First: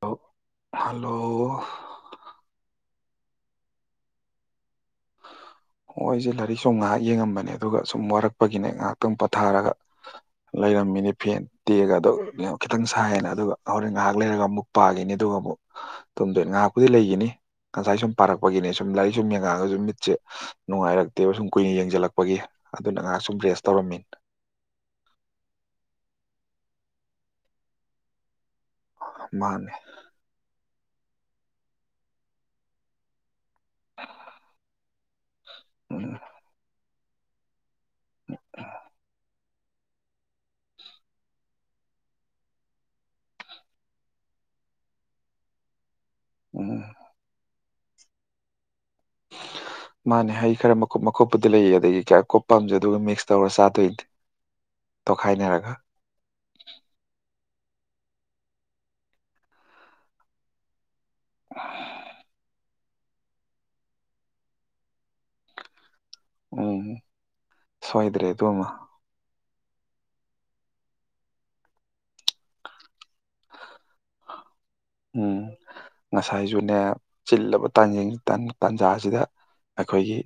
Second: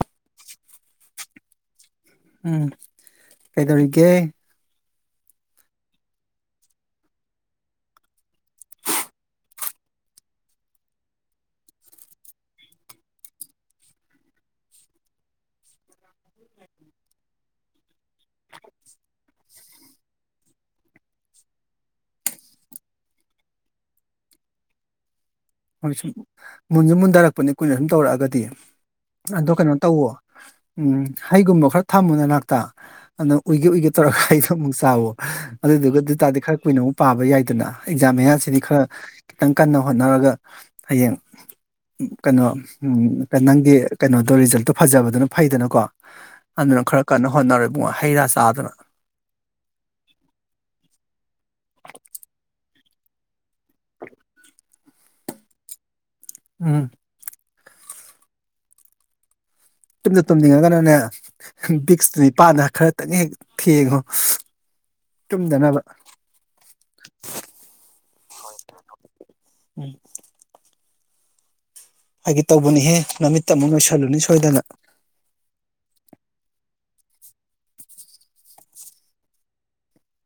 ꯂ ꯍꯜꯂꯣ ꯀꯩ ꯇꯧꯔꯒꯦ ꯍ ꯑꯩꯁꯦ ꯂꯥꯏꯔꯤꯛ ꯁꯨꯝ ꯉꯥꯏꯍꯥꯛ ꯌꯦꯡꯉꯝꯕꯅꯦ ꯑꯗꯨꯒ ꯁꯨꯝ ꯋꯥꯔꯛꯄꯒꯤꯅꯦ ꯉꯥꯏꯍꯥꯛꯇꯪ ꯄꯣꯊꯥꯔꯒ ꯂꯩꯔꯝꯃꯤꯅꯦ ꯐꯦꯟ ꯇꯦꯛꯒ ꯑꯣ ꯈꯤꯇꯪ ꯁꯥꯏꯌꯦꯦꯅ ꯑꯗꯨꯒ ꯍꯣꯔꯦꯟ ꯉꯥꯏꯍꯥꯛ ꯂꯩꯔꯒ ꯑꯃꯨꯛ ꯄꯥꯈꯤꯅꯤ ꯑꯗꯨꯒ ꯑꯃꯨꯛ ꯇꯨꯝꯗꯣꯏ ꯉꯥꯏꯍꯥꯛꯄꯨꯗꯤ ꯂꯩꯈꯤꯅꯤ ꯉꯁꯥꯏ ꯁꯨꯝ ꯄꯥꯔꯛꯄꯒꯤꯅꯦ ꯁꯨꯝ ꯂꯥꯏꯔꯤꯛ ꯁꯨꯝ ꯌꯦꯡꯉꯛꯑꯒꯁꯨ ꯃꯤꯠꯁꯦ ꯅꯨꯡꯉꯥꯏꯔꯛꯇꯦꯕ ꯁꯨꯝ ꯀꯨꯏꯅ ꯌꯦꯡꯁꯤꯜꯂꯛꯄꯒꯤ ꯑꯗꯨꯅ ꯉꯥꯏꯍꯥꯛ ꯁꯨꯝ ꯔꯦꯁ ꯇꯧꯔꯝꯃꯤ ꯑꯣꯣꯏ ꯁ ꯃꯨꯟꯁꯨꯦ ꯃꯨꯟꯊꯔꯛꯄꯅꯤ ꯀꯨꯏꯅ ꯁꯨꯝ ꯇꯧꯔꯛꯑꯒꯗꯤ ꯑꯣ ꯃꯥꯅꯦ ꯀꯩꯅꯣ ꯇꯧꯋꯣ ꯎꯝ ꯍꯩꯒꯨꯝꯕ ꯈꯔ ꯊꯝꯃꯨ ꯅꯅꯥꯛꯇ ꯑꯗꯨꯅ ꯎꯏꯒꯦ ꯎꯏꯒꯦ ꯇꯧꯔꯒ ꯑꯩꯗꯣ ꯑꯃꯨꯛ ꯆꯥꯕ ꯑꯗꯨꯗꯨꯒ ꯎꯝ ꯑꯗꯨ ꯇꯥꯗꯤ ꯈꯔ ꯀꯨꯏꯅꯧ ꯄꯥꯕ ꯌꯥꯏꯗꯅ ꯑꯦꯛꯖꯥꯝ ꯃꯌꯥꯁꯤꯗꯤ ꯈꯔ ꯈꯤꯇꯪ ꯀꯟꯅ ꯍꯣꯠꯅꯔꯒ ꯍꯌꯦꯡ ꯀꯩꯅꯣ ꯅꯪꯒꯤ ꯀꯩꯅꯣꯗꯣ ꯔꯤꯖꯜꯇꯣ ꯐꯖꯕꯗꯨꯅ ꯐꯩꯗꯅꯀꯣ ꯑꯗꯨꯅ ꯎꯝ ꯈꯔ ꯀꯟꯅ ꯍꯣꯠꯅꯔꯣꯏ ꯍꯩ ꯔꯥ ꯆꯥꯗꯅ ꯃꯥꯅꯦ ꯍꯩ ꯈꯔ ꯃꯈꯀꯨꯞ ꯃꯈꯀꯨꯞꯄꯗꯤ ꯂꯩ ꯑꯗꯒꯤ ꯀꯌꯥ ꯀꯨꯞꯞꯄꯝꯖ ꯑꯗꯨꯒ ꯃꯤꯛꯁ ꯇꯧꯔ ꯆꯥꯗꯣꯏꯅꯦ ꯇꯧꯈꯥꯏꯅꯔꯒ ꯎꯝ ꯇꯃꯤ ꯇꯡ ꯀꯅꯅꯦ ꯕꯤꯛꯁꯅꯤ ꯄꯥꯟꯗ ꯈꯔ ꯈꯤꯇꯪ ꯍꯦꯛ ꯊꯦꯡꯉꯣ ꯆꯨꯝꯗꯅꯕ ꯎꯝ ꯁꯣꯏꯗ꯭ꯔꯦ ꯑꯗꯨꯃ ꯎꯝ ꯍꯥꯏꯒ ꯇꯧꯕꯅꯤꯍꯦ ꯅꯨꯃꯤꯠꯇ ꯑꯃꯨꯛ ꯂꯣꯏꯁꯜꯂꯨꯅꯤ ꯁꯣꯏꯗꯅ ꯎꯝ ꯉꯁꯥꯏꯁꯨꯅꯦ ꯆꯤꯜꯂꯕ ꯇꯥꯟꯖ ꯇꯥꯟꯖꯥꯁꯤꯗ ꯑꯩꯈꯣꯏꯒꯤ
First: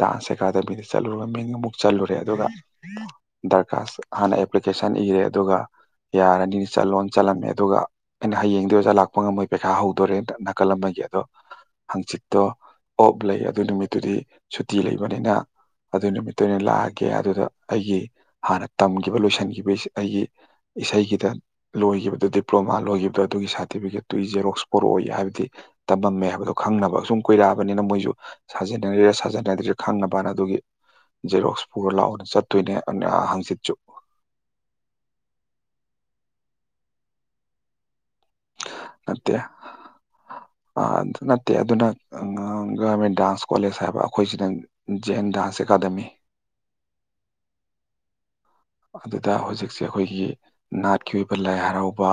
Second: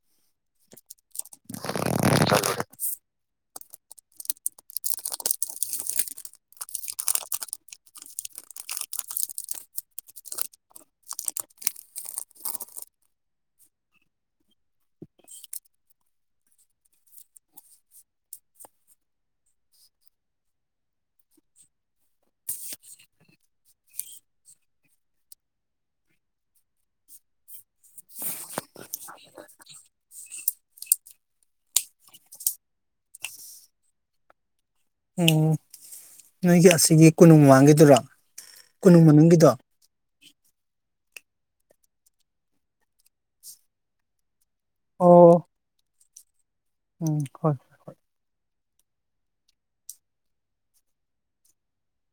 ꯗꯥꯟꯁ ꯑꯦꯀꯥꯗꯃꯤꯗ ꯆꯠꯂꯨꯔ ꯃꯤꯡ ꯑꯃꯨꯛ ꯆꯠꯂꯨꯔꯦ ꯑꯗꯨꯒ ꯗꯔꯀꯥꯁ ꯍꯥꯟꯅ ꯑꯦꯄ꯭ꯂꯤꯀꯦꯁꯟ ꯏꯔꯦ ꯑꯗꯨꯒ ꯌꯥꯔꯅꯤ ꯆꯠꯂꯣ ꯆꯠꯂꯝꯃꯦ ꯑꯗꯨꯒ ꯍꯌꯦꯡꯗꯣ ꯑꯣꯖꯥ ꯂꯥꯛꯄ ꯉꯝꯃꯣꯏ ꯄꯩꯈꯥ ꯍꯧꯗꯣꯔꯦꯅ ꯅꯥꯀꯜꯂꯝꯒ ꯑꯗꯣ ꯍꯪꯆꯤꯠꯇꯣ ꯑꯣꯞ ꯂꯩ ꯑꯗꯨ ꯅꯨꯃꯤꯠꯇꯨꯗꯤ ꯁꯨꯇꯤ ꯂꯩꯕꯅꯤꯅ ꯑꯗꯨ ꯅꯨꯃꯤꯠꯇꯨ ꯑꯣꯏꯅ ꯂꯥꯛꯑꯒꯦ ꯑꯗꯨꯗ ꯑꯩꯒꯤ ꯍꯥꯟꯅ ꯇꯝꯈꯤꯕ ꯂꯣꯏꯁꯤꯟꯈꯤꯕ ꯑꯩꯒꯤ ꯏꯁꯩꯒꯤꯗ ꯂꯣꯏꯈꯤꯕꯗꯨꯣ ꯗꯤꯄ꯭ꯂꯣꯃꯥ ꯂꯣꯏꯈꯤꯕꯗꯨ ꯑꯗꯨꯒꯤ ꯁꯥꯔꯇꯤꯐꯤꯀꯦꯠꯇꯨꯒꯤ ꯖꯦꯔꯣꯛꯁ ꯄꯣꯔꯛꯑꯣ ꯍꯥꯏꯕꯗꯤ ꯇꯝꯃꯝꯃꯦ ꯍꯥꯏꯕꯗꯣ ꯈꯪꯅꯕ ꯁꯨꯝ ꯀꯨꯏꯔꯛꯑꯕꯅꯤꯅ ꯃꯣꯏꯁꯨ ꯁꯥꯖꯟꯅꯔꯤꯔꯥ ꯁꯥꯖꯅꯗ꯭ꯔꯥ ꯈꯪꯅꯕꯅ ꯑꯗꯨꯒꯤ ꯖꯦꯔꯣꯛꯁ ꯄꯨꯣꯔ ꯂꯥꯛꯑꯣꯅ ꯆꯠꯇꯣꯏꯅꯦ ꯍꯪꯆꯤꯠꯁꯨ ꯎꯝ ꯅꯣꯏꯒꯤ ꯑꯁꯤꯒꯤ ꯀꯨꯟꯅꯨꯡ ꯃꯃꯥꯡꯒꯤꯗꯨꯔꯣ ꯀꯣꯅꯨꯡ ꯃꯅꯨꯡꯒꯤꯗꯣ ꯑ ꯑꯗꯨ ꯅꯠꯇꯦ ꯑꯗꯨꯅ ꯒꯔꯃꯦꯟ ꯗꯥꯟꯁ ꯀꯣꯂꯦꯖ ꯍꯥꯏꯕ ꯑꯩꯈꯣꯏꯁꯤꯅꯪ ꯑꯣ ꯖꯦꯟꯗꯁꯤ ꯑꯦꯀꯥꯗꯦꯃꯤ ꯎꯝ ꯍꯣꯏ ꯍꯣꯏ ꯑꯗꯨꯗ ꯍꯧꯖꯤꯛꯁꯦ ꯑꯩꯈꯣꯏꯒꯤ ꯅꯥꯠꯀꯤ ꯑꯣꯏꯕ ꯂꯥꯏ ꯍꯔꯥꯎꯕ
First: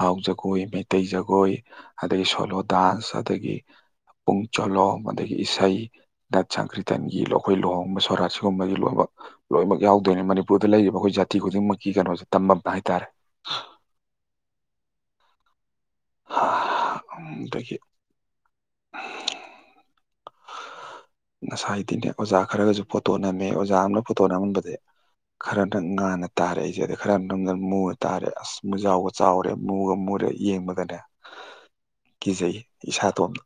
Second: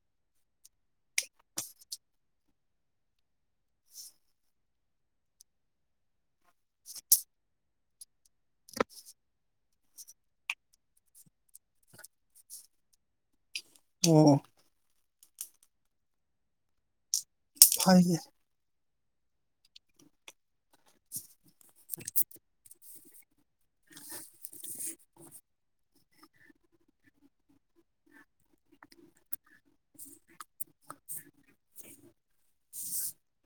ꯍꯥꯎ ꯖꯒꯣꯏ ꯃꯩꯇꯩ ꯖꯒꯣꯏ ꯑꯗꯒꯤ ꯁꯣꯂꯣ ꯗꯥꯟꯁ ꯑꯗꯒꯤ ꯄꯨꯡ ꯆꯣꯂꯣꯝ ꯑꯗꯒꯤ ꯏꯁꯩ ꯅꯅꯥꯠ ꯁꯪꯀ꯭ꯔꯤꯇꯟꯒꯤꯈꯣꯏ ꯂꯨꯍꯣꯡꯕ ꯁꯣꯔꯥꯠ ꯁꯤꯒꯨꯝꯕꯒꯤ ꯂꯣꯏꯅꯃꯛ ꯂꯣꯏꯅꯃꯛ ꯌꯥꯎꯗꯣꯏꯅꯤ ꯃꯅꯤꯄꯨꯔ ꯃꯄꯨꯔꯗ ꯂꯩꯔꯤꯕ ꯑꯩꯈꯣꯏ ꯖꯥꯇꯤ ꯈꯨꯗꯤꯡꯃꯛꯀꯤ ꯀꯩꯅꯣꯁꯦ ꯇꯝꯕꯝ ꯍꯥꯏꯇꯥꯔꯦ ꯑꯣ ꯍꯥ ꯎꯝ ꯐꯥꯏꯒꯤ ꯍꯝ ꯉꯁꯥꯏꯗꯤꯅꯦ ꯑꯣꯖꯥ ꯈꯔꯒꯁꯨ ꯐꯣꯇꯣ ꯅꯝꯃꯦ ꯑꯣꯖꯥ ꯑꯃꯅ ꯉꯥꯁꯥꯏꯗꯤꯅꯦ ꯑꯣꯖꯥ ꯈꯔꯒꯁꯨ ꯑꯣꯖꯥ ꯑꯃꯅ ꯐꯣꯇꯣ ꯅꯝꯍꯟꯕꯗꯩ ꯈꯔꯅ ꯉꯥꯟꯟꯅ ꯇꯥꯔꯦ ꯑꯩꯁꯦ ꯑꯗ ꯈꯔ ꯃꯨꯅ ꯇꯥꯔꯦ ꯑꯁ ꯃꯨꯖꯥꯎꯒ ꯆꯥꯎꯔꯦ ꯃꯨꯒ ꯃꯨꯔꯦ ꯌꯦꯡꯕꯒꯅꯦ ꯀꯤꯖꯩ ꯏꯁꯥꯇꯣꯝꯗ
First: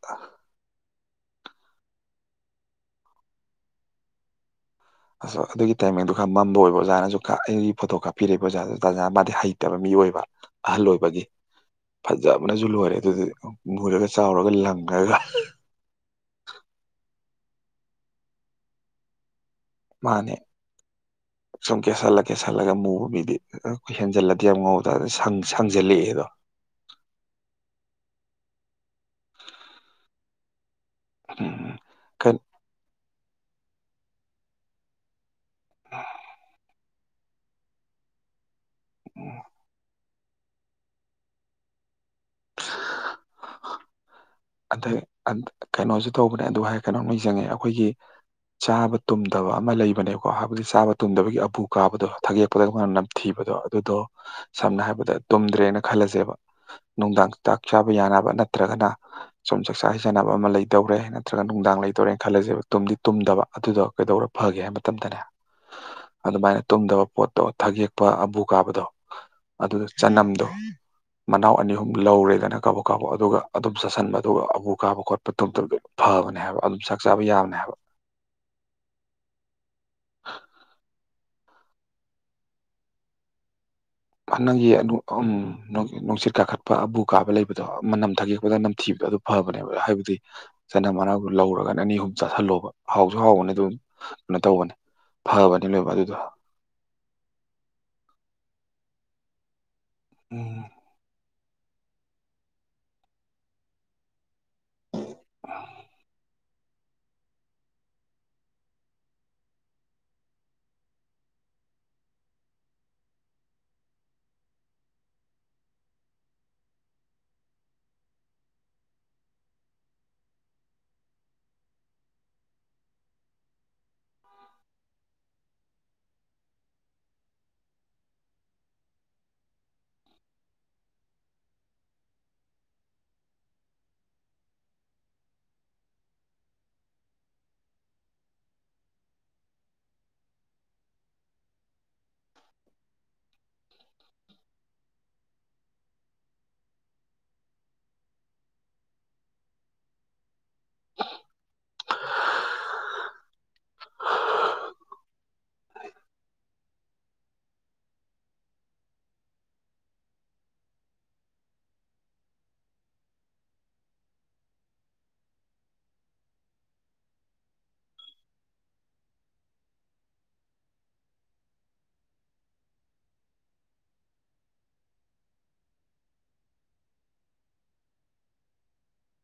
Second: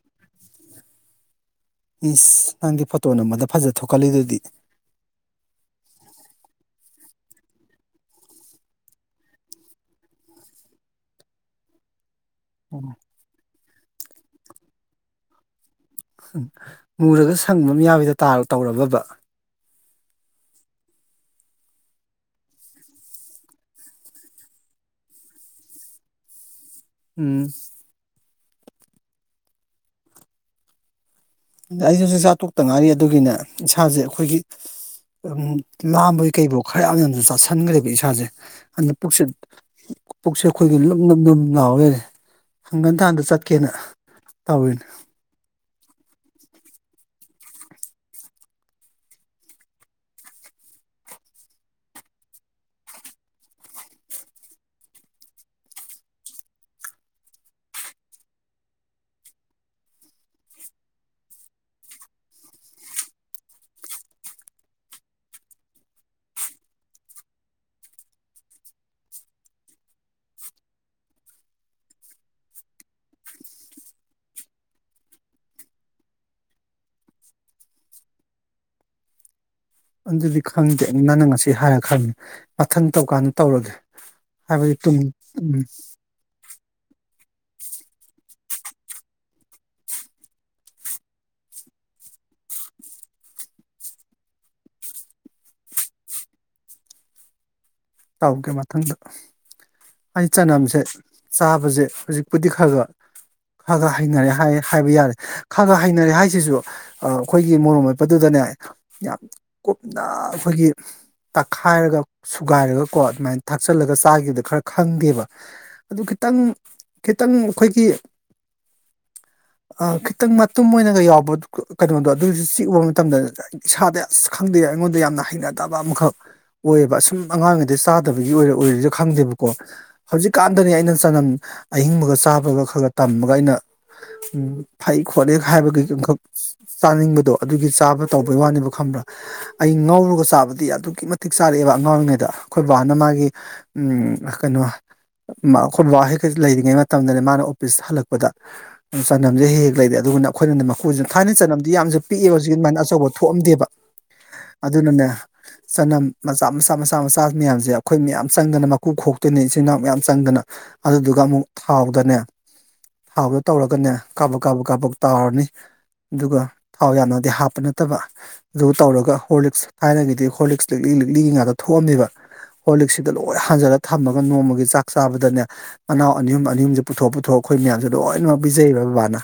ꯏꯁꯁ ꯅꯪꯗꯤ ꯐꯣꯇꯣ ꯅꯝꯕꯗ ꯐꯖ ꯊꯣꯛꯀꯜꯂꯤꯗꯨꯗꯤ ꯑꯗꯣ ꯑꯗꯨꯒꯤ ꯇꯥꯏꯃꯤꯡꯗꯨꯣ ꯈꯔ ꯃꯝꯕ ꯑꯣꯏꯕ ꯑꯣꯖꯥꯅꯁꯨ ꯑꯩꯒꯤ ꯐꯣꯇꯣ ꯀꯥꯞꯄꯤꯔꯛꯏꯕ ꯑꯣꯖꯥꯗꯨꯁꯨ ꯇꯥꯖꯥꯅ ꯃꯥꯗꯤ ꯍꯩꯇꯕ ꯃꯤ ꯑꯣꯏꯕ ꯑꯍꯜ ꯑꯣꯏꯕꯒꯤ ꯐꯖꯕꯅꯁꯨ ꯂꯣꯏꯔꯦ ꯑꯗꯨꯗꯤ ꯃꯨꯔꯒ ꯆꯥꯎꯔꯒ ꯂꯪꯉꯒ ꯃꯨꯔꯒ ꯁꯪꯕ ꯑꯝ ꯌꯥꯌꯤꯗꯨ ꯇꯔ ꯇꯧꯔꯕꯕ ꯃꯥꯅꯦ ꯁꯨꯝ ꯀꯦꯁꯜꯂ ꯀꯦꯁꯜꯂꯒ ꯃꯨꯕ ꯃꯤꯗꯤ ꯑꯩꯈꯣꯏ ꯍꯦꯟꯖꯜꯂꯗꯤ ꯌꯥꯝ ꯉꯧꯗ ꯁꯪ ꯁꯪꯖꯜꯂꯛꯑꯦꯗꯣ ꯎꯨꯝ ꯎꯝ ꯑꯩꯁꯨ ꯆꯥꯛꯆꯥ ꯀꯩ- ꯇꯣꯛꯇꯥ ꯉꯥꯏꯔꯤ ꯑꯗꯨꯒꯤꯅ ꯏꯁꯥꯁꯦ ꯑꯩꯈꯣꯏꯒꯤ ꯂꯥꯝꯕꯒꯤ ꯀꯩꯐꯣ ꯈꯔ ꯌꯥꯝ ꯌꯥꯝꯁꯨ ꯆꯥꯁꯟꯈ꯭ꯔꯦꯕ ꯏꯁꯥꯁꯦ ꯑꯗꯨꯅ ꯄꯨꯛꯁꯦ ꯎꯝ, ꯄꯨꯛꯁꯦ ꯑꯩꯈꯣꯏꯒꯤ ꯂꯨꯝ ꯂꯨꯝ ꯂꯨꯝ ꯂꯥꯎꯔꯒꯅꯦ ꯍꯪꯒꯟꯊꯥꯟꯗ ꯆꯠꯀꯦꯅ ꯇꯧꯔꯤꯅꯦ ꯑꯗ ꯑ ꯀꯩꯅꯣꯖꯤ ꯇꯧꯕꯅꯦ ꯑꯗꯨ ꯍꯥꯏ ꯀꯩꯅꯣꯝꯅ ꯅꯤꯡꯖꯤꯡꯉꯦ ꯑꯩꯈꯣꯏꯒꯤ ꯆꯥꯕ ꯇꯨꯝꯗꯕ ꯑꯃ ꯂꯩꯕꯅꯦꯀꯣ ꯍꯥꯏꯕꯗꯤ ꯆꯥꯕ ꯇꯨꯝꯗꯕꯒꯤ ꯑꯕꯨ ꯀꯥꯕꯗꯣ ꯊꯒꯦꯛꯄꯗꯅ ꯅꯝꯊꯤꯕꯗꯣ ꯑꯗꯨꯗꯣ ꯁꯝꯅ ꯍꯥꯏꯔꯕꯗ ꯇꯨꯝꯗ꯭ꯔꯦꯅ ꯈꯜꯂꯁꯦꯕ ꯅꯨꯡꯗꯥꯡ ꯆꯥꯛ ꯆꯥꯕ ꯌꯥꯅꯕ ꯅꯠꯇ꯭ꯔꯒꯅ ꯁꯨꯝ ꯆꯥꯛꯆꯥ ꯍꯩꯖꯥꯟꯅꯕ ꯑꯃ ꯂꯩꯇꯧꯔꯦ ꯅꯠꯇ꯭ꯔꯒ ꯅꯨꯡꯗꯥꯡ ꯂꯩꯗꯧꯔꯦꯅ ꯈꯜꯂꯁꯦꯕ ꯇꯨꯝꯗꯤ ꯇꯨꯝꯗꯕ ꯑꯗꯨꯗꯣ ꯀꯩꯗꯧꯔ ꯐꯒꯦ ꯍꯥꯏꯕ ꯃꯇꯝꯗꯅꯦ ꯑꯗꯨꯃꯥꯏꯅ ꯇꯨꯝꯗꯕ ꯄꯣꯠꯇꯣ ꯊꯒꯦꯛꯄ ꯑꯕꯨ ꯀꯥꯕꯗꯣ ꯑꯗꯨꯗ ꯆꯅꯝꯗꯣ ꯃꯅꯥꯎ ꯑꯅꯤ ꯑꯍꯨꯝ ꯂꯧꯔꯦꯗꯅ ꯀꯕ ꯀꯥꯎꯕ ꯑꯗꯨꯒ ꯑꯗꯨꯝ ꯆꯥꯁꯤꯟꯕ ꯑꯗꯨꯒ ꯑꯕꯨ ꯀꯥꯕ ꯈꯣꯠꯄ ꯇꯨꯝꯗꯕꯗꯣ ꯐꯕꯅꯦ ꯍꯥꯏꯕ ꯑꯗꯨꯝ ꯆꯥꯛ ꯆꯥꯕ ꯌꯥꯕꯅꯦ ꯑꯗꯨꯟꯗꯤ ꯈꯪꯗꯦ ꯅꯪꯅ ꯉꯁꯤ ꯍꯥꯏꯔ ꯈꯪꯉꯤ ꯃꯊꯪ ꯇꯧꯀꯥꯟꯗ ꯇꯧꯔꯒꯦ ꯍ ꯅꯪꯒꯤ ꯍꯥꯏꯕꯗꯤ ꯇꯨꯡ ꯎꯝ ꯅꯨꯡꯁꯤꯠ ꯀꯥꯈꯠ ꯄ ꯑꯝꯕꯨ ꯀꯥꯕ ꯂꯩꯕꯗꯣ ꯃꯅꯝ ꯊꯥꯒꯦꯛꯄꯗ ꯅꯝ ꯊꯤꯕꯗꯣ ꯑꯗꯨ ꯐꯕꯅꯦꯕ ꯍꯥꯏꯕꯗꯤ ꯆꯅꯝ ꯃꯅꯥꯗꯨ ꯂꯧꯔꯒꯅꯦ ꯑꯅꯤ ꯑꯍꯨꯝ ꯆꯥꯁꯤꯜꯂꯣꯕ ꯍꯥꯎꯁꯨ ꯍꯥꯎꯕꯅꯤ ꯑꯗꯨꯝ ꯀꯩꯅꯣ ꯇꯧꯕꯅꯦ ꯐꯕꯅꯤ ꯂꯣꯏꯃꯛ ꯑꯗꯨꯗꯣ ꯇꯧꯒꯦ ꯃꯊꯪꯗ ꯑꯩ ꯎꯝ ꯆꯅꯝꯁꯦ ꯆꯥꯕꯁꯦ ꯍꯧꯖꯤꯛꯄꯨꯗꯤ ꯈꯔ ꯈ ꯈꯔ ꯈ ꯍꯩꯅꯔꯦ ꯍꯥꯏꯌꯦ ꯍꯥꯏꯕ ꯌꯥꯔꯦ ꯈꯔ ꯈ ꯍꯩꯅꯔꯦ ꯍꯥꯏꯁꯤꯁꯨ ꯑꯩꯈꯣꯏꯒꯤ ꯃꯣꯔꯣꯛ ꯃꯦꯠꯄꯗꯨꯗꯅꯦ ꯌꯥꯝ ꯀꯨꯞꯅ ꯑꯩꯈꯣꯏꯒꯤ ꯇꯛꯈꯥꯏꯔꯒ ꯁꯨꯒꯥꯏꯔꯒ ꯀꯣ ꯑꯗꯨꯃꯥꯏꯅ ꯊꯥꯛꯆꯜꯂꯒ ꯆꯥꯈꯤꯕꯗꯣ ꯈꯔ ꯈꯪꯗꯦꯕ ꯑꯗꯨ ꯈꯤꯇꯪ ꯈꯤꯇꯪ ꯑꯩꯈꯣꯏꯒꯤ ꯈꯤꯇꯪ ꯃꯇꯨꯝ ꯑꯣꯏꯅꯒ ꯌꯥꯎꯕ ꯀꯩꯅꯣꯗꯣ ꯑꯗꯨꯁꯨ ꯆꯤꯛ ꯎꯕ ꯃꯇꯝꯗ ꯏꯁꯥꯗ ꯑꯁ ꯈꯪꯗꯦ ꯑꯩꯉꯣꯟꯗ ꯌꯥꯝꯅ ꯍꯩꯅꯗꯕ ꯑꯃꯈꯛ ꯑꯣꯏꯌꯦꯕ ꯑꯁꯨꯝ ꯑꯉꯥꯡ ꯑꯗꯩ ꯆꯥꯗꯕꯒꯤ ꯑꯣꯏꯔ ꯑꯣꯏꯔꯁꯨ ꯈꯪꯗꯦꯕꯀꯣ ꯍꯧꯖꯤꯛꯀꯥꯟꯗꯅꯤ ꯑꯩꯅ ꯆꯅꯝ ꯑꯍꯤꯡꯕꯒ ꯆꯥꯕꯒ ꯈꯔ ꯈ ꯇꯝꯃꯒ ꯑꯩꯅ ꯐꯩ ꯈꯣꯠꯂꯤꯦ ꯍꯥꯏꯕꯒꯤꯈꯛ ꯆꯥꯅꯤꯡꯕꯗꯣ ꯑꯗꯨꯒꯤ ꯆꯥꯕ ꯇꯧꯕꯩ ꯋꯥꯅꯦꯕ ꯈꯪꯕ꯭ꯔꯥ ꯑꯩ ꯉꯧꯔꯒ ꯆꯥꯕꯗꯤ ꯑꯗꯨꯛꯀꯤ ꯃꯇꯤꯛ ꯆꯥꯔꯛꯑꯦꯕ ꯑꯉꯥꯡ ꯑꯣꯏꯔꯤꯉꯩꯗ ꯈꯣꯏ ꯕꯥꯅ ꯃꯥꯒꯤ ꯀꯩꯅꯣ ꯑꯩꯈꯣꯏ ꯕꯥ ꯍꯦꯛꯀ ꯂꯩꯔꯤꯉꯩ ꯃꯇꯝꯗꯅꯦ ꯃꯥꯅ ꯑꯣꯄꯤꯤꯁ ꯍꯜꯂꯛꯄꯗ ꯆꯅꯝꯁꯦ ꯍꯦꯛ ꯍꯦꯛ ꯂꯩꯔꯦ ꯑꯗꯨꯅ ꯑꯩꯈꯣꯏꯅꯅꯦ ꯃꯈꯣꯏꯁꯤ ꯊꯥꯏꯅ ꯆꯅꯝꯗꯤ ꯌꯥꯝꯁꯨ ꯄꯤꯛꯑꯦꯕ ꯍꯧꯖꯤꯛ ꯑꯗꯨꯃꯥꯏꯅ ꯑꯆꯧꯕ ꯊꯣꯛꯑꯝꯗꯦꯕ ꯑꯗꯨꯅꯅꯦ ꯆꯅꯝ ꯃꯆꯥ ꯃꯆꯥ ꯃꯆꯥ ꯃꯆꯥ ꯇꯥꯥꯛ ꯃꯌꯥꯝꯁꯦ ꯑꯩꯈꯣꯏ ꯃꯌꯥꯝ ꯆꯪꯗꯅ ꯃꯀꯨ ꯈꯣꯛꯇꯣꯏꯅꯦ ꯏꯆꯤꯟ ꯏꯅꯥꯎ ꯃꯌꯥꯝ ꯆꯪꯗꯅ ꯑꯗꯨꯗꯨꯒ ꯑꯃꯨꯛ ꯊꯥꯎꯗꯅꯦ ꯊꯥꯎꯗꯣ ꯇꯧꯔꯒꯅꯦ ꯀꯥꯞꯕꯛ ꯀꯥꯞꯕꯛ ꯀꯥꯞꯕꯛ ꯇꯥꯎꯔꯅꯤ ꯑꯗꯨꯒ ꯊꯥꯎ ꯌꯥꯝꯅꯗꯤ ꯍꯥꯞꯄ ꯅꯠꯇꯕ ꯑꯗꯨꯒ ꯇꯧꯔꯒ ꯍꯣꯔꯂꯤꯛꯁ ꯊꯥꯏꯅꯒꯤꯗꯤ ꯍꯣꯔꯂꯤꯛꯁ ꯂꯤꯛꯂꯤ ꯂꯤꯛꯂꯤꯒꯤ ꯉꯥꯛꯇ ꯊꯣꯛꯑꯝꯃꯦꯕ ꯍꯣꯂꯤꯛꯁꯤꯗ ꯂꯣꯏ ꯍꯥꯟꯖꯜꯂꯒ ꯊꯝꯃꯒ ꯅꯣꯡꯃꯒꯤ ꯆꯥꯛ ꯆꯥꯕꯗꯅꯦ ꯃꯅꯥꯎ ꯑꯅꯤꯌꯨꯝ ꯑꯅꯤꯨꯝꯁꯦ ꯄꯨꯊꯣꯛ ꯄꯨꯊꯣꯛꯑ ꯑꯩꯈꯣꯏ ꯃꯌꯥꯝꯁꯦ ꯂꯣꯏꯅꯃꯛ ꯄꯤꯖꯩꯌꯦꯕ ꯕꯕꯥꯅ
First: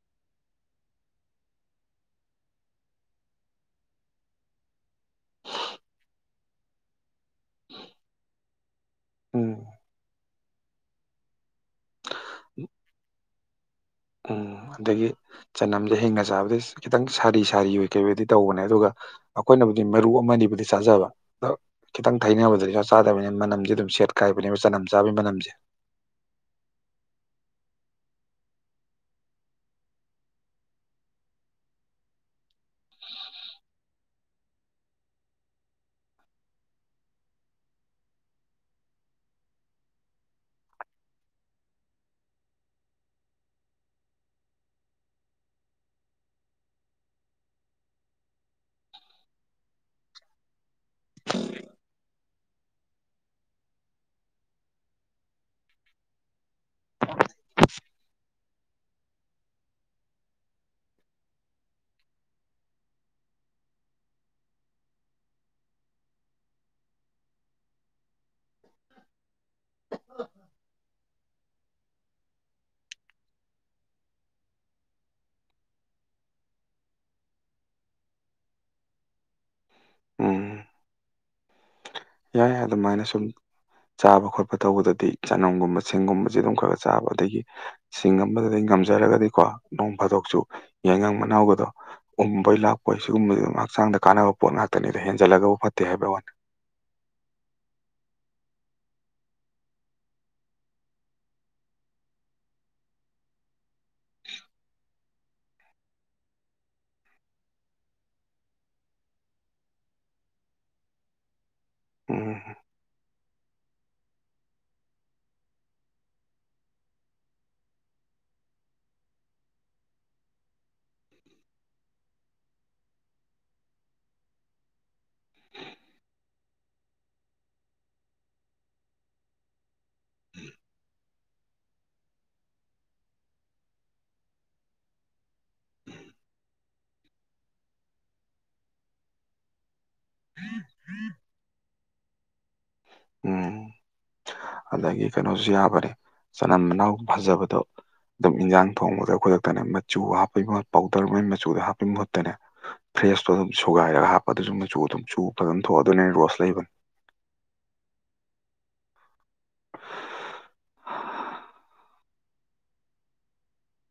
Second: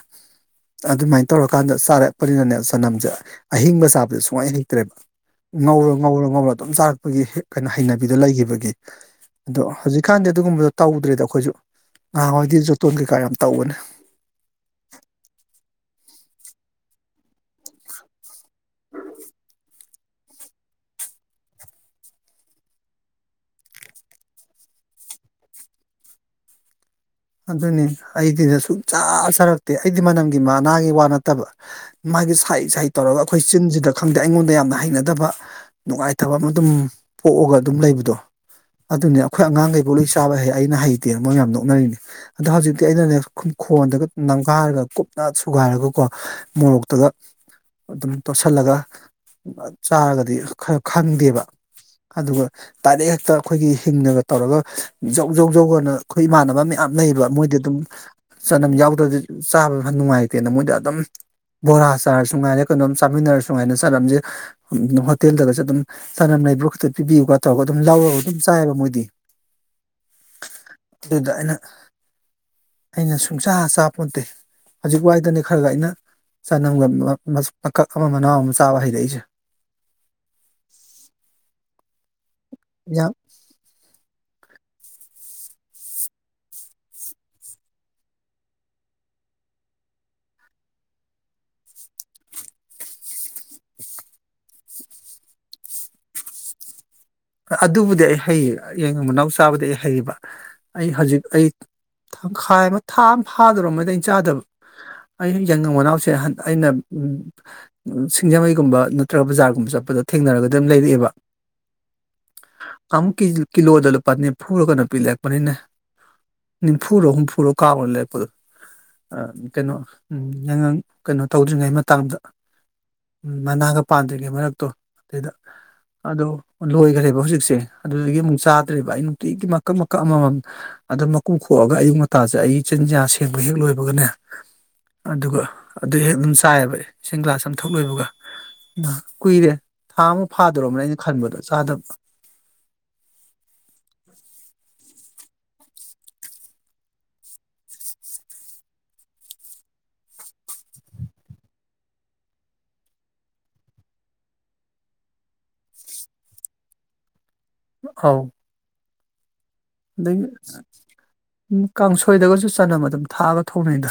ꯑꯗꯨꯃꯥꯏꯅ ꯇꯧꯔꯀꯥꯟꯗ ꯆꯥꯔꯛꯄꯅꯤꯅꯅꯦ ꯆꯅꯝꯁꯦ ꯑꯍꯤꯡꯕ ꯆꯥꯕꯗ ꯁꯨꯃꯥꯏꯅ ꯍꯩꯇ꯭ꯔꯦꯕ ꯉꯧꯔ ꯉꯧꯔ ꯉꯧꯔ ꯑꯗꯨꯝ ꯆꯥꯔꯛꯄꯒꯤ ꯍꯦ ꯀꯩꯅꯣ ꯍꯩꯅꯕꯤꯗ ꯂꯩꯒꯤꯕꯒꯤ ꯑꯗꯣ ꯎꯝ ꯍꯧꯖꯤꯛꯀꯥꯟꯗꯤ ꯑꯗꯨꯒꯨꯝꯕꯗꯣ ꯇꯧꯗ꯭ꯔꯦꯗ ꯑꯩꯈꯣꯏꯁꯨ ꯉꯍꯥꯋꯥꯏꯗꯤ ꯖꯨꯇꯣꯟ ꯀꯩꯀꯥ ꯌꯥꯝ ꯇꯧꯕꯅꯦ ꯎꯨꯝ ꯑꯗꯒꯤ ꯆꯅꯝꯁꯦ ꯍꯦꯡꯅ ꯆꯥꯕꯗꯤ ꯈꯤꯇꯪ ꯁꯥꯔꯤ ꯁꯥꯔꯤ ꯑꯣꯏ ꯀꯩꯋꯣꯏꯗꯤ ꯇꯧꯕꯅꯦ ꯑꯗꯨꯒ ꯑꯩꯈꯣꯏꯅꯕꯨ ꯃꯔꯨ ꯑꯃꯅꯤꯅꯤꯕꯨꯗꯤ ꯆꯥꯖꯕ ꯑ ꯈꯤꯇꯪ ꯊꯩꯅꯅꯕꯗꯗꯤ ꯏꯁꯥ ꯆꯥꯗꯕꯅꯤꯅ ꯃꯅꯝꯁ ꯑꯗꯨꯝ ꯁꯦꯠꯀꯥꯏꯕꯅꯦꯕ ꯆꯅꯝ ꯆꯥꯕꯒꯤ ꯃꯅꯝꯁꯦ ꯑꯗꯨꯅꯤ ꯑꯩꯗꯤꯅ ꯁꯨꯡꯆꯥꯥ ꯆꯥꯔꯛꯇꯦ ꯑꯩꯗꯤ ꯃꯅꯝꯒꯤ ꯃꯥꯅꯥꯒꯤ ꯋꯥ ꯅꯠꯇꯕ ꯃꯥꯒꯤ ꯁꯥꯏ ꯁꯥꯏ ꯇꯧꯔꯒ ꯑꯩꯈꯣꯏ ꯆꯤꯟꯁꯤꯗ ꯈꯪꯗꯦ ꯑꯩꯉꯣꯟꯗ ꯌꯥꯝꯅ ꯍꯩꯅꯗꯕ ꯅꯨꯡꯉꯥꯏꯇꯕ ꯑꯃ ꯑꯗꯨꯝ ꯄꯣꯛꯑꯒ ꯑꯗꯨꯝ ꯂꯩꯕꯗꯣ ꯑꯗꯨꯅꯤ ꯑꯩꯈꯣꯏ ꯑꯉꯥꯡꯈꯩꯀꯣ ꯂꯣꯏ ꯆꯥꯕ ꯍꯩ ꯑꯩꯅ ꯍꯩꯇꯦ ꯃꯣꯏ ꯌꯥꯝ ꯅꯣꯛꯅꯔꯤꯅꯤ ꯑꯗꯣ ꯍꯧꯖꯤꯛꯇꯤ ꯑꯩꯅꯅꯦꯦꯛ ꯈꯈꯣꯟꯗꯒ ꯅꯝꯈꯥꯏꯔꯒ ꯀꯨꯞꯅ ꯁꯨꯒꯥꯏꯔꯒꯀꯣ ꯃꯣꯔꯣꯛꯇꯒ ꯑꯗꯨꯝ ꯇꯣꯠꯁꯤꯜꯂꯒ ꯆꯥꯔꯒꯗꯤ ꯈꯔ ꯈꯪꯗꯦꯕ ꯑꯗꯨꯒ ꯗꯥꯏꯔꯦꯛ ꯍꯦꯛꯇ ꯑꯩꯈꯣꯏꯒꯤ ꯍꯤꯡꯉꯒ ꯇꯧꯔꯒ ꯖꯧ ꯖꯧ ꯌꯖꯧꯒꯅ ꯑꯩꯈꯣꯏ ꯏꯃꯥꯟꯅꯕ ꯑꯃ ꯌꯥꯝ ꯂꯩꯕ ꯃꯣꯏꯗꯤ ꯑꯗꯨꯝ ꯆꯅꯝ ꯌꯥꯎꯗ꯭ꯔꯗꯤ ꯆꯥꯕ ꯌꯥꯝ ꯅꯨꯡꯉꯥꯏꯇꯦꯅ ꯃꯣꯏꯗ ꯑꯗꯨꯝ ꯕꯣꯔꯥ ꯆꯥꯔꯁꯨ ꯉꯥꯏꯔꯦ ꯀꯩꯅꯣꯝ ꯆꯥꯃꯤꯟꯅꯔꯁꯨ ꯉꯥꯏꯔꯦ ꯆꯅꯝꯁꯦ ꯍꯣꯇꯦꯜꯗꯒꯁꯨ ꯑꯗꯨꯝ ꯆꯅꯝ ꯂꯩꯕ꯭ꯔ ꯛꯇ ꯄꯤꯕꯤꯌꯨꯀ ꯇꯧꯔꯒ ꯑꯗꯨꯝ ꯂꯧꯔꯒ ꯑꯗꯨꯝ ꯆꯥꯏꯕ ꯃꯣꯏꯗꯤ ꯑꯗꯨꯗ ꯑꯩꯅ ꯑꯩꯅ ꯁꯨꯡꯁꯥ ꯆꯥꯕ ꯄꯣꯠꯇꯦ ꯍꯧꯖꯤꯛ ꯋꯥꯏꯗꯅꯦ ꯈꯔꯒ ꯑꯩꯅ ꯆꯅꯝꯒ ꯃꯀꯛ ꯑꯃ ꯃꯅꯥꯎ ꯑꯃ ꯆꯥꯕ ꯍꯩꯔꯛꯏꯁꯦ ꯎꯝ ꯌꯥꯏ ꯑꯗꯨꯃꯥꯏꯅ ꯌꯥꯝ ꯁꯨꯝ ꯆꯥꯕ ꯈꯣꯠꯄ ꯆ ꯇꯧꯕꯗꯗꯤ ꯆꯅꯝꯒꯨꯝꯕ ꯁꯤꯡꯒꯨꯝꯁꯦ ꯑꯗꯨꯝ ꯈꯔ ꯈꯔ ꯆꯥꯕ ꯑꯗꯒꯤ ꯁꯤꯡ ꯑꯃꯗꯗꯒꯤ ꯉꯝꯖꯔꯒꯗꯤꯀꯣ ꯅꯣꯡ ꯐꯥꯗꯣꯛꯁꯨ ꯌꯥꯏꯉꯪ ꯃꯅꯥꯎꯒꯗꯣ ꯎꯕꯩ ꯂꯥꯛꯄꯣꯏ ꯁꯤꯒꯨꯝꯕꯕꯁꯤ ꯑꯗꯨꯝ ꯍꯛꯆꯥꯡꯗ ꯀꯥꯟꯅꯕ ꯄꯣꯠ ꯉꯥꯛꯇꯅꯤ ꯑꯗꯣ ꯍꯦꯟꯖꯜꯂꯒꯕꯨ ꯐꯠꯇꯦ ꯍꯥꯏꯕ ꯋꯥꯅꯤ ꯑꯗꯨꯕꯨꯗꯤ ꯑꯩ ꯍꯩꯌꯦ ꯌꯦ ꯃꯅꯥꯎ ꯆꯥꯕꯗꯤ ꯑꯩ ꯍꯩꯕ ꯑꯩ ꯍꯧꯖꯤꯛ ꯑꯩ ꯇꯪꯈꯥꯏ ꯑꯃ ꯊꯥ ꯑꯃ ꯐꯥꯗꯣꯔ ꯂꯩ ꯆꯥꯗꯕ ꯑ ꯍ ꯌꯥꯏꯈ ꯃꯅꯥꯎꯁꯦ ꯑꯩꯅ ꯁꯤꯡꯖꯃꯩꯒꯨꯝꯕ ꯅꯠꯇ꯭ꯔꯒ ꯕꯖꯥꯔꯒꯨꯝꯕ ꯆꯠꯄꯗ ꯊꯦꯡꯅꯔꯒꯗꯤ ꯑꯗꯨꯝ ꯂꯩꯔꯛꯑꯦꯕ ꯎꯝ ꯀꯤꯂꯣꯗ ꯂꯨꯄꯥ ꯅꯤꯝꯐꯨꯔ ꯀꯩꯅꯣ ꯄꯤ ꯂꯩꯔꯛꯄꯅꯤꯅꯦ ꯅꯤꯝꯐꯨꯔꯣ ꯍꯨꯝꯐꯨꯔꯣ ꯀꯥꯕ ꯂꯩꯔꯛꯄꯗꯣ ꯀꯩꯅꯣ ꯌꯥꯏꯉꯪ ꯀꯩꯅꯣ ꯇꯧꯗ꯭ꯔꯤꯉꯩ ꯃꯇꯥꯡꯗ ꯃꯅꯥꯒ ꯄꯥꯟꯗ꯭ꯔꯤꯉꯩ ꯃꯔꯛꯇꯣ ꯑꯗꯨꯗꯩꯗ ꯑꯗꯣ ꯂꯣꯏꯈ꯭ꯔꯦꯕ ꯍꯧꯖꯤꯛꯁꯦ ꯑꯗꯨꯗꯒꯤ ꯑꯃꯨꯛ ꯆꯥꯗ꯭ꯔꯦꯕ ꯑꯩ ꯅꯨꯡꯇꯤꯒꯤ ꯃꯀ ꯃꯝ ꯑꯗꯨ ꯀꯣꯛꯈꯣꯛꯑꯒ ꯑꯌꯨꯛ ꯉꯇꯥꯁꯦ ꯑꯩꯒꯤ ꯏ ꯆꯤꯟꯖꯥꯛ ꯁꯦꯡꯕ ꯍꯦꯛ ꯂꯣꯏꯕꯒꯅꯦ ꯑꯗꯨꯒ ꯑꯗꯨ ꯍꯦꯛ ꯑꯗꯨꯝ ꯆꯥꯏꯌꯦꯕ ꯏꯁꯤꯡ ꯒ꯭ꯂꯥꯁ ꯑꯝꯊꯛ ꯂꯣꯏꯕꯒ ꯀꯨꯏꯔꯦ ꯊꯥ ꯑꯃ ꯐꯥꯗꯧꯣꯔꯔꯕꯅꯦ ꯑꯩꯅ ꯈꯟꯕꯗ ꯁꯥꯥꯗꯕ ꯎꯝ ꯑꯗꯒꯤ ꯀꯩꯅꯣꯁꯨ ꯌꯥꯕꯅꯦ ꯆꯅꯝ ꯃꯅꯥꯎ ꯐꯖꯕꯗꯣ ꯑꯗꯨꯝ ꯏꯟꯖꯥꯡ ꯊꯣꯡꯕꯗ ꯈꯨꯗꯛꯇꯅꯦ ꯃꯆꯨ ꯍꯥꯞꯄꯩ ꯃꯍꯨꯠ ꯄꯥꯎꯗꯔ ꯃꯩ ꯃꯆꯨꯗꯣ ꯍꯥꯞꯄꯒꯤ ꯃꯍꯨꯠꯇꯅꯦ ꯐ꯭ꯔꯦꯁꯇꯣ ꯑꯗꯨꯝ ꯁꯨꯒꯥꯏꯔꯒ ꯍꯥꯞꯄ ꯑꯗꯨꯁꯨ ꯃꯆꯨ ꯑꯗꯨꯝ ꯆꯨ ꯐꯖꯅ ꯊꯣꯛꯑ ꯑꯗꯨꯅ ꯔꯣꯁ ꯂꯩꯕꯅꯤ ꯑꯥꯎ ꯑꯗꯒꯤ ꯀꯥꯡꯁꯣꯏꯗꯒꯁꯨ ꯆꯅꯝ ꯑꯗꯨꯝ ꯊꯥꯛꯑꯒ ꯊꯣꯡꯅꯩꯗ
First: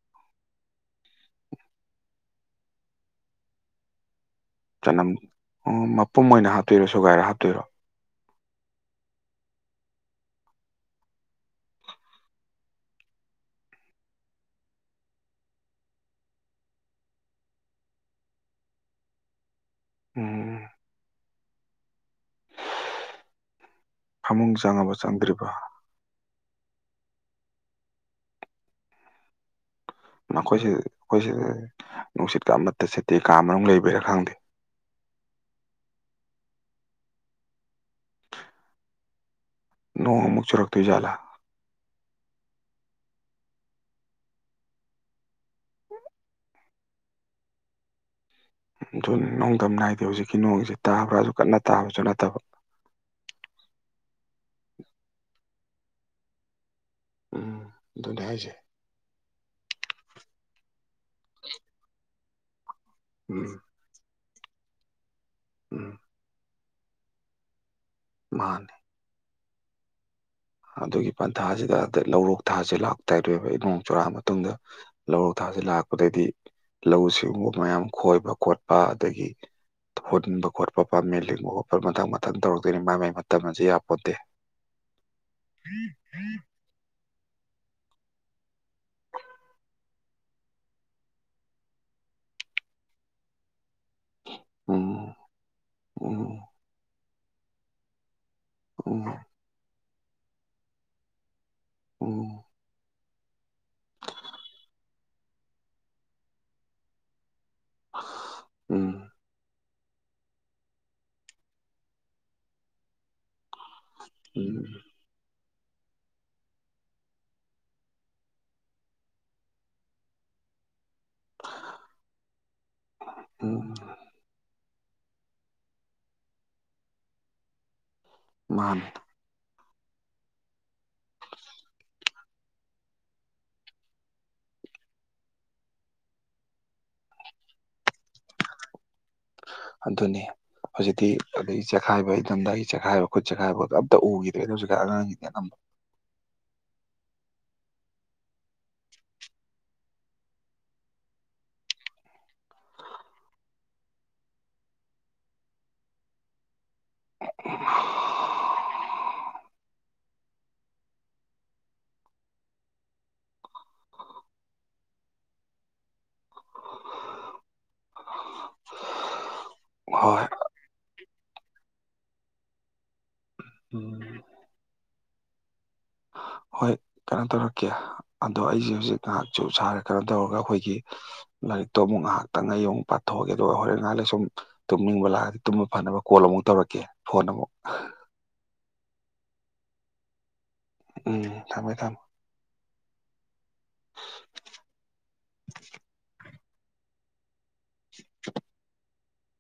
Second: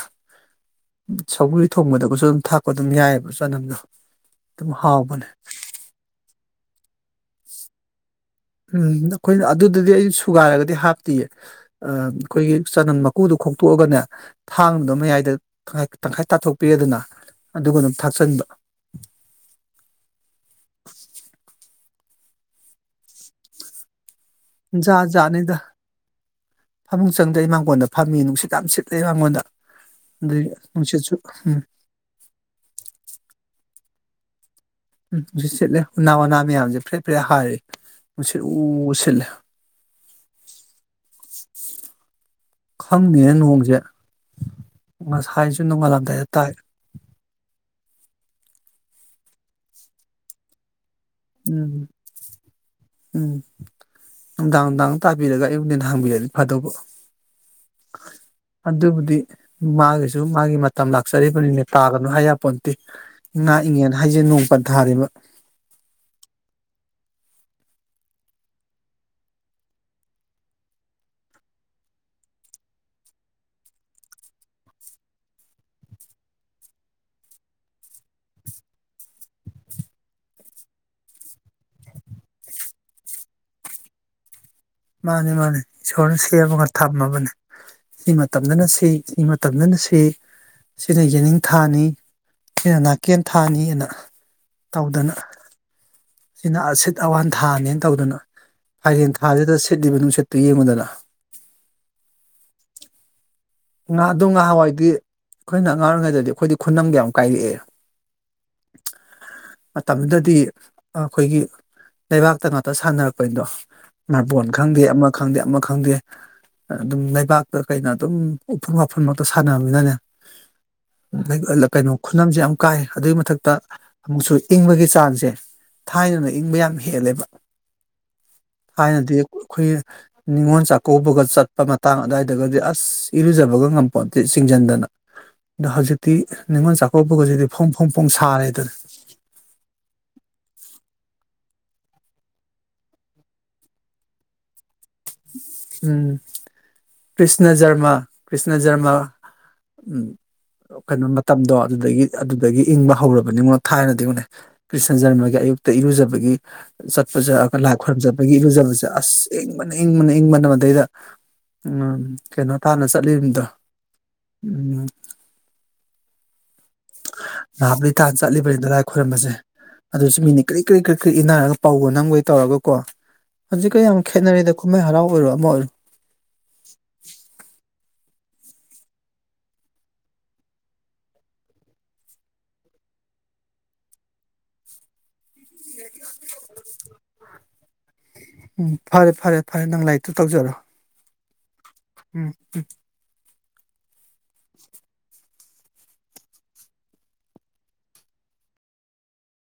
ꯁꯒꯔꯤ ꯊꯣꯡꯕꯗꯒꯁꯨ ꯑꯗꯨꯝ ꯊꯥꯛꯄ ꯑꯗꯨꯝ ꯌꯥꯏꯑꯕ ꯆꯅꯝꯗꯣ ꯑꯗꯨꯝ ꯅꯝ ꯍꯥꯎꯕꯅꯦ ꯎ ꯃꯄꯨꯝ ꯑꯣꯏꯅ ꯍꯥꯏ ꯇꯦꯔꯁꯤ ꯊꯨꯒꯥꯏꯔ ꯍꯥꯞꯇꯣꯏꯔꯣ ꯎꯝ ꯑꯩꯈꯣꯏꯅ ꯑꯗꯨꯗꯗꯤ ꯑꯩ ꯁꯨꯒꯥꯏꯔꯒꯗꯤ ꯍꯥꯞꯇꯤꯌꯦ ꯑꯩꯈꯣꯏꯒꯤ ꯆꯅꯝ ꯃꯀꯨꯗꯣ ꯈꯣꯛꯇꯣꯛꯑꯒꯅꯦ ꯊꯥꯡꯗꯨꯗꯣ ꯃꯌꯥꯏꯗ ꯇꯪꯈꯥꯏ ꯇꯥꯊꯣꯛꯄꯤꯔꯦꯗꯅ ꯑꯗꯨꯒ ꯑꯗꯨꯝ ꯊꯥꯛꯆꯟꯕ ꯎꯝ ꯐꯃꯨꯡ ꯆꯪꯉꯕ ꯖꯥꯠ ꯆꯪꯗ꯭ꯔꯤꯕ ꯖꯥꯠꯅꯤꯗ ꯐꯃꯨꯡ ꯆꯪꯗ ꯑꯩ ꯃꯉꯣꯟꯗ ꯐꯝꯃꯤ ꯅꯨꯡꯁꯤꯠ ꯌꯥꯝ ꯁꯤꯠꯂꯦ ꯃꯉꯣꯟꯗ ꯅꯈꯣꯏꯁꯤ ꯑꯩꯈꯣꯏꯁꯤꯗ ꯅꯨꯡꯁꯤꯠꯀ ꯑꯃꯠꯇ ꯆꯠꯇꯦ ꯀꯥ ꯃꯔꯨꯝ ꯂꯩꯕꯤꯔ ꯈꯪꯗꯦ ꯎꯝꯠ ꯁꯤꯠꯂꯦ ꯎꯅꯥ ꯎꯅꯥ ꯃꯌꯥꯝꯁꯦ ꯐꯔꯦꯠ ꯐꯔꯦꯠ ꯍꯥꯏꯔꯦ ꯎ ꯁꯤꯠꯂ ꯁꯤꯠꯂꯦ ꯅꯣꯡꯃꯨꯛ ꯆꯨꯔꯛꯗ ꯂꯥ ꯈꯪꯉꯦ ꯅꯣꯡꯁꯦ ꯉꯁꯥꯏꯁꯨ ꯅꯣꯡꯉꯥꯜꯂꯝꯗꯥꯏꯗ ꯇꯥꯏ ꯑꯗꯨꯨ ꯅꯣꯡꯗꯝ ꯅꯥꯏꯗꯦ ꯍꯧꯖꯤꯛꯀꯤ ꯅꯣꯡꯁꯤꯦ ꯎꯝ ꯎꯝ ꯅꯨꯡꯗꯥꯡ ꯅꯨꯡꯗꯥꯡ ꯇꯥꯕꯤꯔꯒ ꯑꯩꯕꯨꯅꯦꯅ ꯍꯥꯡꯕꯤꯔꯗꯤ ꯐꯗꯧꯕ ꯎꯝ ꯑꯗꯨꯅꯦ ꯍꯥꯏꯁꯦ ꯑꯗꯨꯕꯨꯗꯤ ꯃꯥꯒꯤꯁꯨ ꯃꯥꯒꯤ ꯃ ꯃꯇꯝ ꯂꯥꯛꯆꯔꯤꯕꯅꯤꯅꯦ ꯇꯥꯒꯅꯨ ꯑꯌꯥ ꯎꯝ ꯉꯥꯛꯏꯉꯦꯅ ꯍꯥꯏꯖꯅꯨ ꯄꯊꯥꯗꯤꯃ ꯎꯝ ꯃꯥꯅꯦ ꯑꯗꯨꯒꯤ ꯄꯟꯊꯥꯁꯤꯗ ꯂꯧꯔꯣꯛ ꯊꯥꯁ ꯂꯥꯛꯇꯔꯣꯏꯕ ꯅꯣꯡ ꯆꯨꯔꯥꯑ ꯃꯇꯨꯡꯗ ꯂꯧꯔꯣꯛ ꯊꯥꯁꯦ ꯂꯥꯛꯄꯗꯗꯤ ꯂꯧꯎ ꯁꯤꯡꯎꯕ ꯃꯌꯥꯝ ꯈꯣꯏꯕ ꯈꯣꯠꯄ ꯑꯗꯒꯤ ꯍꯨꯟꯕ ꯈꯣꯠꯄ ꯄꯥꯝꯃꯦꯟ ꯂꯤꯡꯕ ꯈꯣꯠꯄ ꯃꯊꯪ ꯃꯊꯪ ꯇꯧꯔꯛꯇꯣꯏꯅꯤ ꯃꯥꯏ ꯃꯥꯏ ꯃꯇꯝ ꯑ ꯌꯥꯝꯄꯣꯟꯠꯇꯦ ꯃꯥꯅꯦ ꯃꯥꯅꯦ ꯏꯁꯣꯔꯅ ꯁꯦꯝꯃꯒ ꯊꯝꯃꯕꯅꯦ ꯁꯤꯃ ꯃꯇꯝꯗꯅ ꯁꯤ ꯁꯤ ꯃꯇꯝꯗꯅ ꯁꯤ ꯁꯤꯅ ꯌꯦꯅꯤꯡꯊꯥꯅꯤ ꯁꯤꯅ ꯅꯥꯀꯦꯟ ꯊꯥꯅꯤꯅ ꯇꯧꯗꯅ ꯎꯝ ꯎꯝ ꯁꯤꯅꯁꯦ ꯑꯋꯥꯟ ꯊꯥꯅꯦꯅ ꯇꯧꯗꯅ ꯎꯝ ꯐꯥꯏꯗꯤꯦꯟ ꯊꯥꯖꯦꯗ ꯁꯦꯠꯂꯤꯕ ꯅꯨꯡꯁꯠꯇꯨ ꯌꯦꯡꯉꯨꯗꯅ ꯑꯣ ꯉꯥ ꯑꯗꯨ ꯉꯍꯥꯟꯋꯥꯏꯗꯤ ꯑꯩꯈꯣꯏꯅ ꯉꯉꯥꯡ ꯑꯣꯏꯔꯤꯉꯩꯗꯗꯤ ꯑꯩꯈꯣꯏꯗꯤ ꯈꯨꯅꯝꯒ ꯌꯥꯝ ꯀꯥꯏꯔꯛꯑꯦ ꯎꯝ ꯃꯇꯝꯗꯨꯗꯗꯤ ꯑꯩꯈꯣꯏꯒꯤ ꯂꯩꯕꯥꯛꯇ ꯉꯥꯛꯇ ꯁꯥꯟꯅꯔꯛꯄꯅꯤꯗꯣ ꯃꯔꯄꯣꯟ ꯎꯝ ꯈꯪꯗꯦ ꯑꯃ ꯈꯪꯗꯦ ꯑꯃ ꯈꯪꯗꯦ ꯑꯗꯨꯝ ꯂꯩꯕꯥꯛꯇ ꯀꯩꯅ ꯑꯗꯨꯝ ꯎꯐꯨ ꯋꯥꯐꯟꯕꯇꯣ ꯁꯥꯟꯅ ꯂꯩꯂꯅꯦ ꯀꯩꯅꯣ ꯈꯨꯅꯝꯁꯦ ꯌꯥꯝ ꯀꯥꯏ ꯑꯗꯨꯏ ꯃꯊꯛꯇ ꯎꯝ ꯑꯃꯨꯛꯁꯨ ꯏꯪꯕꯒꯤ ꯆꯥꯡꯁꯦ ꯊꯥꯏꯅꯅ ꯏꯪꯕ ꯌꯥꯝ ꯍꯦꯜꯂꯦꯕ ꯃꯥꯅꯤ ꯊꯥꯏꯅꯗꯤ ꯑꯩꯈꯣꯏ ꯅꯤꯉꯣꯜ ꯆꯥꯛꯀꯧꯕꯒ ꯆꯠꯄ ꯃꯇꯥꯡ ꯑꯗꯨꯋꯥꯏꯗꯒꯗꯤ ꯑꯁ ꯏꯔꯨꯖꯕꯒ ꯉꯝꯄꯣꯠꯇꯦ ꯆꯤꯡꯁꯤꯟꯗꯅ ꯑꯗꯣ ꯍꯧꯖꯤꯛꯇꯤ ꯅꯤꯉꯣꯜ ꯆꯥꯛꯀꯧꯕꯧꯕꯒꯖꯤꯗꯤ ꯐꯣꯡ ꯐꯣꯡ ꯐꯣꯡ ꯁꯥꯔꯦꯗꯅ ꯑꯗꯨꯅꯤ ꯍꯧꯖꯤꯛꯇꯤ ꯑꯗꯒꯤ ꯆꯈꯥꯏꯕ ꯑꯩꯔꯝꯗꯥꯏꯒꯤ ꯆꯈꯥꯏꯕ ꯈꯨꯠ ꯆꯈꯥꯏꯕ ꯑꯝꯇ ꯎꯈꯤꯗ꯭ꯔꯦꯗ ꯍꯧꯖꯤ ꯔꯥꯡꯉꯝꯕ ꯎꯝ ꯀ꯭ꯔꯤꯁꯅ ꯖꯔꯃ ꯀ꯭ꯔꯤꯁꯅ ꯖꯔꯃ ꯎꯝ ꯀꯩꯅꯣ ꯃꯇꯝꯗꯣ ꯑꯗꯨꯗꯒꯤ ꯑꯗꯨꯗꯒꯤ ꯏꯪꯕ ꯍꯧꯔꯕꯅꯤꯉꯣ ꯊꯥꯏꯅꯗꯤ ꯏꯉꯛꯅꯦ ꯀ꯭ꯔꯤꯁꯅ ꯖꯔꯃꯒꯤ ꯑꯌꯨꯛꯇ ꯏꯔꯨꯖꯕꯒꯤ ꯆꯠꯄꯁ ꯂꯥꯏ ꯈꯣꯏꯔꯨꯝꯖꯕꯒꯤ ꯏꯔꯨꯖꯕꯁꯦ ꯑꯁꯪꯕꯅꯤ ꯏꯪꯕꯅ ꯏꯪꯕꯅ ꯃꯗꯩꯗ ꯎꯝ ꯀꯩꯅꯣ ꯇꯥꯅ ꯆꯠꯂꯤꯗꯣ ꯎꯝ ꯅꯍꯥꯕ ꯂꯩꯇꯥꯟ ꯆꯠꯂꯤꯕꯅꯤꯅ ꯂꯥꯏ ꯈꯣꯏꯔꯝꯕꯁꯦ ꯑꯗꯨꯁꯨ ꯍꯣꯏ ꯃꯤꯅꯤ ꯀꯔꯤ ꯀꯔꯤ ꯀ꯭ꯔꯤ ꯀ꯭ꯔꯤ ꯏꯟꯅꯔꯒ ꯄꯥꯎꯒ ꯅꯪꯒꯣꯏ ꯇꯧꯔꯒꯀꯣ ꯍꯧꯖꯤꯛꯀ ꯌꯥꯝ ꯎꯝ ꯈꯦꯠꯅꯔꯦꯗ ꯀꯨꯝꯍꯩ ꯍꯔꯥꯎ ꯑꯣꯏꯔꯣ ꯑꯃ ꯑꯣꯏꯔꯣ ꯍꯣꯏ ꯀꯩꯅꯣ ꯇꯧꯔꯛꯀꯦ ꯑꯗꯣ ꯑꯩꯁꯦ ꯍꯧꯖꯤꯛ ꯉꯥꯏꯍꯥꯛꯁꯨ ꯁꯥꯔꯦ ꯀꯩꯅꯣ ꯇꯧꯔꯒ ꯑꯩꯈꯣꯏꯒꯤ ꯂꯥꯏꯔꯤꯛꯇꯣ ꯑꯃꯨꯛ ꯉꯥꯏꯍꯥꯛꯇꯪ ꯉ ꯑꯩ ꯑꯃꯨꯛ ꯄꯥꯊꯣꯛꯑꯒꯦ ꯑꯗꯨꯒ ꯍꯣꯔꯦꯟꯀꯥꯏꯥꯟꯂ ꯁꯨꯝ ꯇꯨꯝꯅꯤꯡꯕ ꯂꯥꯛꯑꯒꯗꯤꯨꯝ ꯐꯅꯕ ꯀꯣꯜ ꯑꯃꯨꯛ ꯇꯧꯔꯛꯀꯦ ꯐꯣꯟ ꯑꯃꯨꯛ ꯑ ꯎꯝ ꯐꯔꯦ ꯐꯔꯦ ꯐꯔꯦ ꯅꯪ ꯂꯥꯏꯔꯤꯛꯇꯨ ꯇꯧꯖꯔꯣ ꯎꯝ ꯊꯝꯃꯦ ꯊꯝꯃꯦ ꯎꯝ [inaudible] [inaudible]